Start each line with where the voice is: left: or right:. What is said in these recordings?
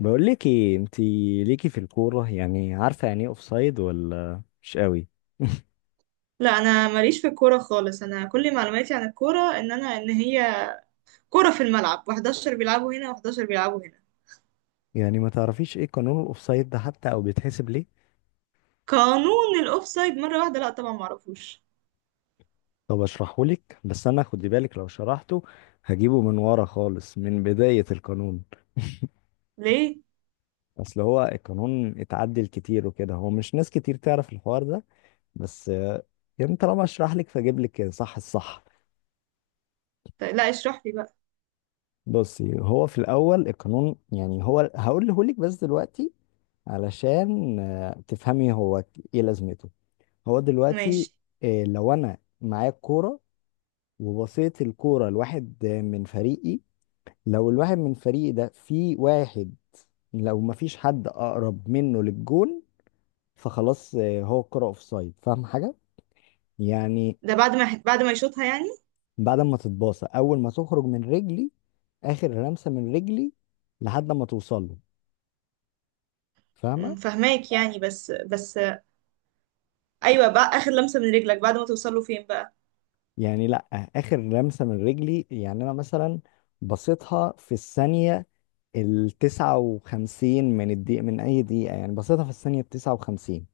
left: بقول لك ايه انت ليكي في الكوره؟ يعني عارفه يعني ايه اوفسايد ولا مش قوي؟
right: لا، انا ماليش في الكوره خالص. انا كل معلوماتي عن الكوره ان انا ان هي كوره في الملعب، و11 بيلعبوا هنا، و11 بيلعبوا هنا.
left: يعني ما تعرفيش ايه قانون الاوفسايد ده حتى او بيتحسب ليه؟
right: قانون الاوفسايد؟ مره واحده، لا طبعا ما اعرفوش.
left: طب اشرحه لك، بس انا خدي بالك لو شرحته هجيبه من ورا خالص من بدايه القانون.
right: ليه؟
left: اصل هو القانون اتعدل كتير وكده، هو مش ناس كتير تعرف الحوار ده. بس يعني طالما اشرح لك، فاجيب لك صح الصح.
right: طيب، لا اشرح لي بقى.
left: بصي، هو في الاول القانون، يعني هو هقوله لك بس دلوقتي علشان تفهمي هو ايه لازمته. هو دلوقتي
right: ماشي.
left: لو انا معايا الكوره وبصيت الكوره لواحد من فريقي، لو الواحد من فريقي ده في واحد، لو ما فيش حد اقرب منه للجون، فخلاص هو الكوره اوفسايد. فاهم حاجه يعني؟
right: ده بعد ما يشوطها يعني؟
left: بعد ما تتباصى، اول ما تخرج من رجلي، اخر لمسه من رجلي لحد ما توصل له. فاهمه؟
right: فهماك يعني، بس بس. ايوه بقى، اخر لمسه من رجلك بعد ما توصل له فين بقى؟
left: يعني لا، اخر لمسه من رجلي. يعني انا مثلا بصيتها في الثانيه التسعة وخمسين من الدقيقة، من أي دقيقة يعني بسيطة، في الثانية التسعة وخمسين.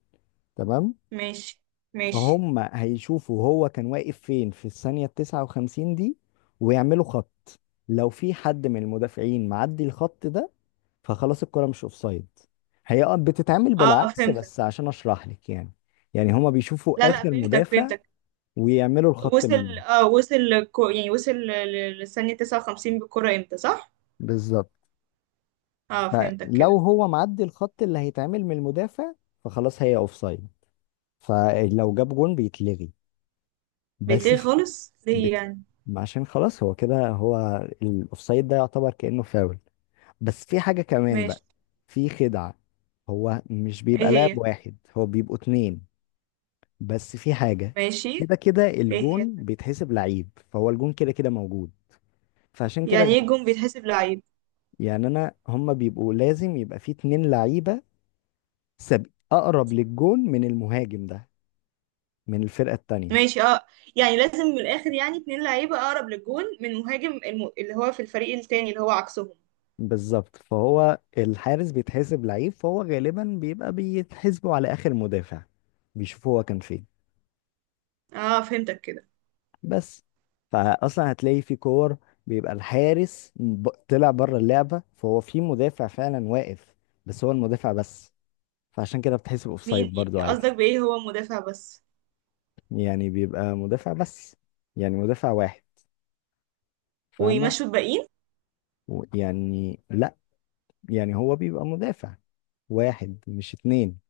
left: تمام.
right: ماشي، ماشي.
left: فهم هيشوفوا هو كان واقف فين في الثانية التسعة وخمسين دي، ويعملوا خط. لو في حد من المدافعين معدي الخط ده، فخلاص الكرة مش أوفسايد. هي آه بتتعمل
right: اه
left: بالعكس،
right: فهمتك.
left: بس عشان أشرح لك يعني. يعني هما
right: لا
left: بيشوفوا
right: لا،
left: آخر
right: فهمتك،
left: مدافع،
right: فهمتك.
left: ويعملوا الخط منه.
right: وصل، اه وصل كو... يعني وصل ل- ل- للثانيه 59 بالكره، امتى؟ صح؟
left: بالظبط.
right: اه فهمتك
left: فلو
right: كده.
left: هو معدي الخط اللي هيتعمل من المدافع، فخلاص هي أوفسايد. فلو جاب جون بيتلغي. بس
right: بتلاقي
left: في
right: خالص ليه
left: بيت...
right: يعني؟
left: عشان خلاص هو كده، هو الاوفسايد ده يعتبر كأنه فاول. بس في حاجة كمان بقى.
right: ماشي.
left: في خدعة. هو مش
right: ايه
left: بيبقى لاعب
right: هي؟
left: واحد، هو بيبقوا اتنين. بس في حاجة،
right: ماشي.
left: كده كده
right: ايه هي؟
left: الجون بيتحسب لعيب، فهو الجون كده كده موجود. فعشان كده
right: يعني ايه جون بيتحسب لعيب؟
left: يعني انا هما بيبقوا لازم يبقى في اتنين لعيبة سب... اقرب للجون من المهاجم ده، من الفرقة التانية.
right: ماشي، اه. يعني لازم من الاخر، يعني اتنين لعيبة اقرب للجون من مهاجم اللي هو في الفريق التاني اللي هو عكسهم.
left: بالظبط، فهو الحارس بيتحسب لعيب، فهو غالبا بيبقى بيتحسبوا على اخر مدافع، بيشوفوا هو كان فين.
right: اه فهمتك كده.
left: بس فاصلا هتلاقي في كور بيبقى الحارس طلع بره اللعبه، فهو في مدافع فعلا واقف، بس هو المدافع بس. فعشان كده بتحسب
right: مين؟
left: اوفسايد برضو
right: قصدك
left: عادي.
right: بايه هو مدافع بس؟
left: يعني بيبقى مدافع بس، يعني مدافع واحد. فاهمه؟
right: ويمشوا الباقيين؟
left: يعني لا، يعني هو بيبقى مدافع واحد، مش اتنين.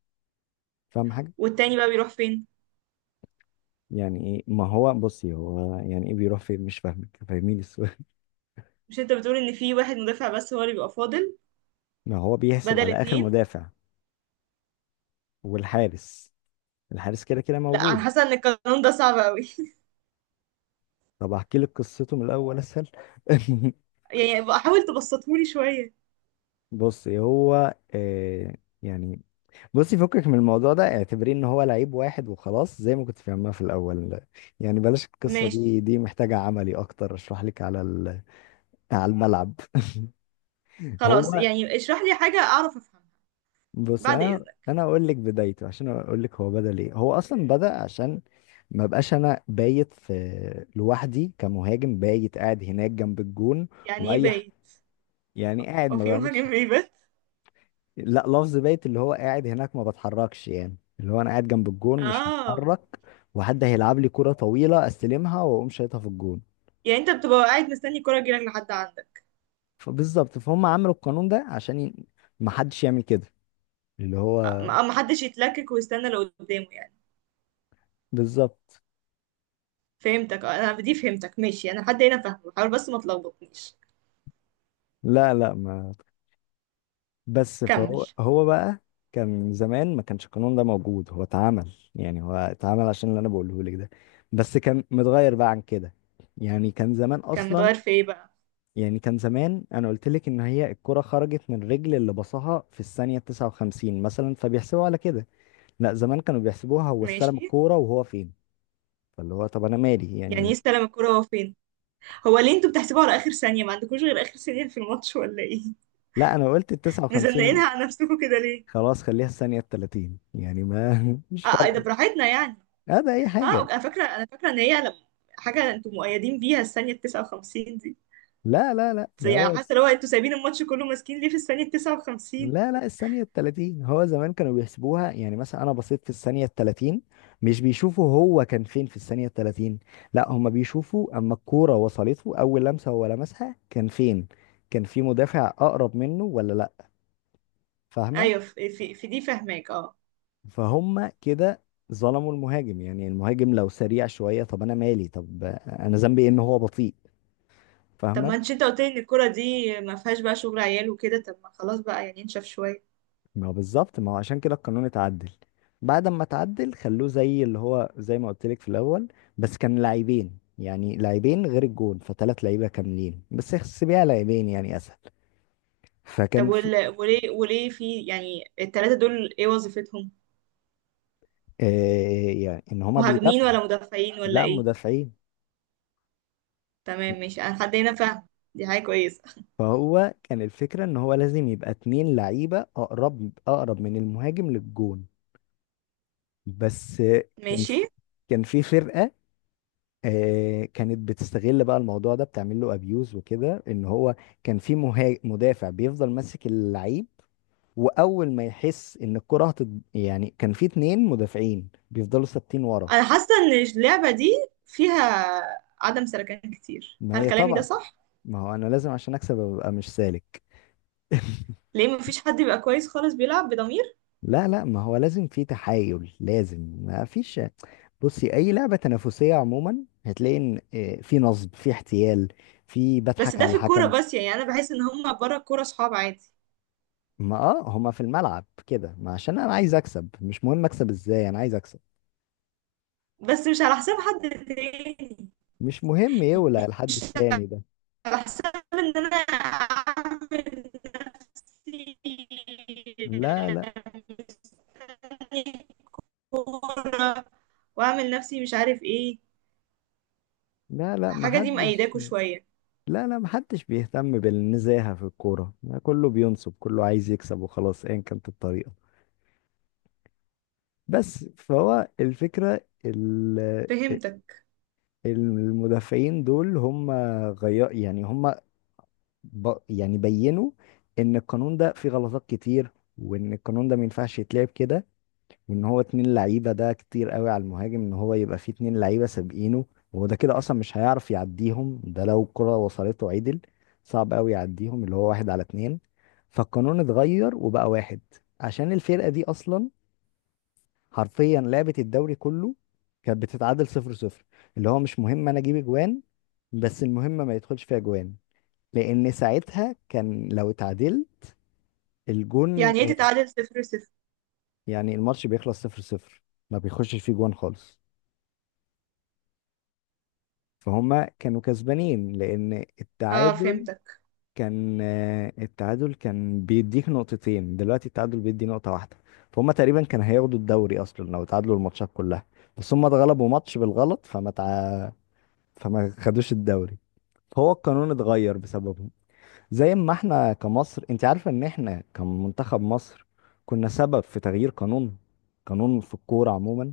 left: فاهم حاجه؟
right: والتاني بقى بيروح فين؟
left: يعني ايه؟ ما هو بصي هو يعني ايه بيروح فين؟ مش فاهمك، فاهميني السؤال.
right: مش انت بتقول ان في واحد مدافع بس هو اللي بيبقى فاضل؟
left: ما هو بيحسب
right: بدل
left: على اخر
right: اتنين.
left: مدافع والحارس، الحارس كده كده
right: لا، انا
left: موجود.
right: حاسه ان القانون ده صعب قوي.
left: طب احكي لك قصته من الاول اسهل.
right: يعني بقى حاول تبسطهولي شويه.
left: بصي هو آه، يعني بصي، فكك من الموضوع ده، اعتبريه ان هو لعيب واحد وخلاص، زي ما كنت فاهمها في الاول. يعني بلاش القصة دي،
right: ماشي.
left: محتاجة عملي اكتر، اشرح لك على على الملعب. هو
right: خلاص يعني، اشرح لي حاجه اعرف افهمها.
left: بص،
right: بعد
left: يعني انا
right: اذنك،
left: انا اقول لك بدايته عشان اقول لك هو بدأ ليه. هو اصلا بدأ عشان ما بقاش انا بايت في لوحدي كمهاجم، بايت قاعد هناك جنب الجون،
right: يعني ايه
left: واي ح-
right: بايت؟
left: يعني قاعد
right: هو
left: ما
right: في
left: بعملش
right: مهاجم بيبات؟
left: لا، لفظ بايت اللي هو قاعد هناك ما بتحركش، يعني اللي هو انا قاعد جنب الجون، مش
right: اه.
left: هتحرك، وحد هيلعب لي كرة طويلة استلمها واقوم شايطها في الجون.
right: يعني انت بتبقى قاعد مستني الكرة تجيلك لحد عندك؟
left: فبالظبط، فهم عملوا القانون ده عشان ما حدش يعمل كده، اللي هو
right: ما حدش يتلكك ويستنى اللي قدامه يعني.
left: بالظبط.
right: فهمتك، انا دي فهمتك، ماشي، انا لحد هنا فاهمه، حاول بس ما تلخبطنيش.
left: لا ما بس
right: كمل.
left: فهو بقى كان زمان ما كانش القانون ده موجود، هو اتعمل، يعني هو اتعمل عشان اللي انا بقوله لك ده، بس كان متغير بقى عن كده. يعني كان زمان
right: كان
left: اصلا،
right: متغير في ايه بقى؟
left: يعني كان زمان انا قلت لك ان هي الكرة خرجت من الرجل اللي بصها في الثانية 59 مثلا، فبيحسبوا على كده. لا، زمان كانوا بيحسبوها هو استلم
right: ماشي.
left: الكورة وهو فين. فاللي هو طب انا مالي
right: يعني
left: يعني.
right: يستلم الكرة هو فين؟ هو ليه انتوا بتحسبوها على اخر ثانية؟ ما عندكوش غير اخر ثانية في الماتش ولا ايه؟
left: لا، انا قلت ال 59.
right: مزنقينها على نفسكم كده ليه؟
left: خلاص خليها الثانية 30 يعني ما مش
right: اه، إيه ده،
left: فارقة.
right: براحتنا يعني.
left: هذا اي
right: اه،
left: حاجة.
right: انا فاكرة، انا فاكرة ان هي لما حاجة انتوا مؤيدين بيها الثانية 59.
left: لا ده
right: يعني
left: هو.
right: حاسه اللي هو انتوا سايبين الماتش كله ماسكين ليه في الثانيه 59؟
left: لا الثانية التلاتين، هو زمان كانوا بيحسبوها. يعني مثلا أنا بصيت في الثانية التلاتين، مش بيشوفوا هو كان فين في الثانية التلاتين. لا، هما بيشوفوا أما الكورة وصلته أول لمسة هو لمسها كان فين، كان في مدافع أقرب منه ولا لا. فاهمة؟
right: ايوه، في دي فاهماك اه.
left: فهم كده ظلموا المهاجم. يعني المهاجم لو سريع شوية، طب أنا مالي؟ طب أنا ذنبي إيه إن هو بطيء؟
right: طب
left: فاهمة؟
right: ما انتش، انت قلت لي ان الكوره دي ما فيهاش بقى شغل عيال وكده، طب ما خلاص بقى يعني، انشف شويه.
left: ما هو بالظبط، ما هو عشان كده القانون اتعدل. بعد ما اتعدل خلوه زي اللي هو زي ما قلت لك في الاول، بس كان لاعبين، يعني لاعبين غير الجون، فثلاث لعيبه كاملين، بس احسبيها لاعبين يعني اسهل.
right: طب
left: فكان في
right: وليه في يعني الثلاثه دول ايه وظيفتهم؟
left: آه، يعني ان هما
right: مهاجمين
left: بيدافعوا.
right: ولا مدافعين ولا
left: لا،
right: ايه؟
left: مدافعين.
right: تمام ماشي، انا حد هنا فاهم، دي حاجه كويسه.
left: فهو كان الفكره ان هو لازم يبقى اتنين لعيبه اقرب، اقرب من المهاجم للجون بس. كان
right: ماشي.
left: في كان في فرقه كانت بتستغل بقى الموضوع ده، بتعمل له ابيوز وكده، ان هو كان في مدافع بيفضل ماسك اللعيب، واول ما يحس ان الكره يعني كان في اتنين مدافعين بيفضلوا ثابتين ورا.
right: انا حاسه ان اللعبه دي فيها عدم سلكان كتير،
left: ما
right: هل
left: هي
right: كلامي ده
left: طبعا،
right: صح؟
left: ما هو انا لازم عشان اكسب ابقى مش سالك.
right: ليه مفيش حد بيبقى كويس خالص بيلعب بضمير؟
left: لا لا، ما هو لازم في تحايل، لازم، ما فيش. بصي اي لعبة تنافسية عموما، هتلاقي ان في نصب، في احتيال، في
right: بس
left: بضحك
right: ده
left: على
right: في الكورة
left: الحكم.
right: بس يعني، انا بحس ان هما بره الكورة صحاب عادي.
left: ما اه، هما في الملعب كده، ما عشان انا عايز اكسب، مش مهم اكسب ازاي، انا عايز اكسب.
right: بس مش على حساب حد تاني،
left: مش مهم يولع الحد التاني ده.
right: على حساب ان انا اعمل نفسي
left: لا لا
right: مستني كورة، واعمل نفسي مش عارف ايه.
left: لا
right: الحاجة دي
left: محدش.
right: مأيداكوا شوية.
left: لا محدش بيهتم بالنزاهة في الكورة. كله بينصب، كله عايز يكسب وخلاص ايا كانت الطريقة. بس فهو الفكرة
right: فهمتك.
left: المدافعين دول، هم غير يعني هم ب... يعني بينوا ان القانون ده فيه غلطات كتير، وان القانون ده ما ينفعش يتلعب كده، وان هو اتنين لعيبه ده كتير قوي على المهاجم، ان هو يبقى فيه اتنين لعيبه سابقينه، وهو ده كده اصلا مش هيعرف يعديهم، ده لو الكره وصلته عدل، صعب قوي يعديهم، اللي هو واحد على اتنين. فالقانون اتغير وبقى واحد. عشان الفرقه دي اصلا، حرفيا لعبه الدوري كله، كانت بتتعادل صفر صفر، اللي هو مش مهم انا اجيب اجوان، بس المهم ما يدخلش فيها جوان، لان ساعتها كان لو اتعادل الجون
right: يعني ايه تتعادل صفر صفر؟
left: يعني الماتش بيخلص صفر صفر، ما بيخشش فيه جوان خالص، فهم كانوا كسبانين لان
right: اه
left: التعادل
right: فهمتك.
left: كان التعادل كان بيديك نقطتين، دلوقتي التعادل بيدي نقطة واحدة. فهم تقريبا كان هياخدوا الدوري اصلا لو تعادلوا الماتشات كلها، بس هم اتغلبوا ماتش بالغلط فما خدوش الدوري. فهو القانون اتغير بسببهم. زي ما احنا كمصر، انت عارفة ان احنا كمنتخب مصر كنا سبب في تغيير قانون، قانون في الكورة عموما؟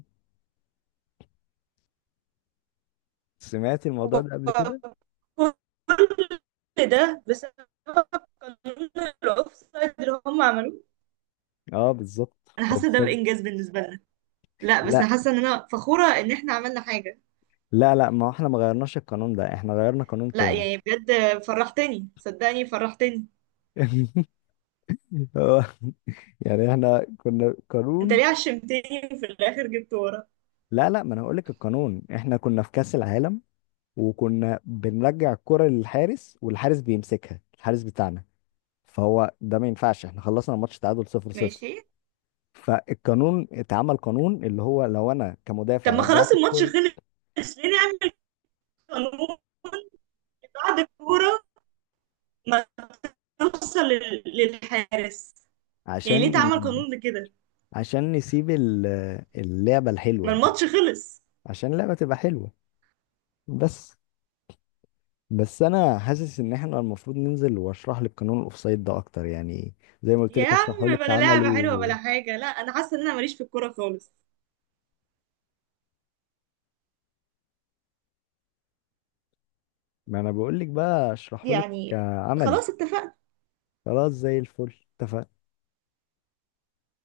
left: سمعت الموضوع
right: و-
left: ده قبل كده؟
right: كل ده بسبب قانون الاوفسايد اللي هم عملوه؟
left: اه بالظبط،
right: انا
left: هو
right: حاسه ده
left: بسبب.
right: بانجاز بالنسبه لنا. لا بس
left: لا
right: انا حاسه ان انا فخوره ان احنا عملنا حاجه.
left: لا ما احنا ما غيرناش القانون ده، احنا غيرنا قانون
right: لا،
left: تاني.
right: يعني بجد فرحتني، صدقني فرحتني.
left: هو- يعني احنا كنا
right: انت
left: قانون.
right: ليه عشمتني؟ في الاخر جبت ورا.
left: لا ما انا هقول لك القانون، احنا كنا في كأس العالم، وكنا بنرجع الكرة للحارس والحارس بيمسكها، الحارس بتاعنا. فهو ده ما ينفعش، احنا خلصنا الماتش تعادل 0-0.
right: ماشي.
left: فالقانون اتعمل قانون، اللي هو لو انا
right: طب
left: كمدافع
right: ما خلاص،
left: رجعت
right: الماتش
left: الكرة،
right: خلص ليه نعمل قانون بعد الكوره ما توصل للحارس؟ يعني ليه
left: عشان
right: تعمل قانون لكده؟
left: عشان نسيب اللعبة
right: ما
left: الحلوة،
right: الماتش خلص.
left: عشان اللعبة تبقى حلوة بس. بس انا حاسس ان احنا المفروض ننزل واشرح لك قانون الاوفسايد ده اكتر يعني، زي ما قلت
right: يا
left: لك اشرحه
right: عم
left: لك
right: بلا
left: عملي.
right: لعبه حلوه بلا حاجه، لا انا حاسه ان انا ماليش في الكوره خالص
left: ما انا بقول لك بقى اشرحه لك
right: يعني.
left: عملي.
right: خلاص اتفقنا.
left: خلاص زي الفل، اتفقنا.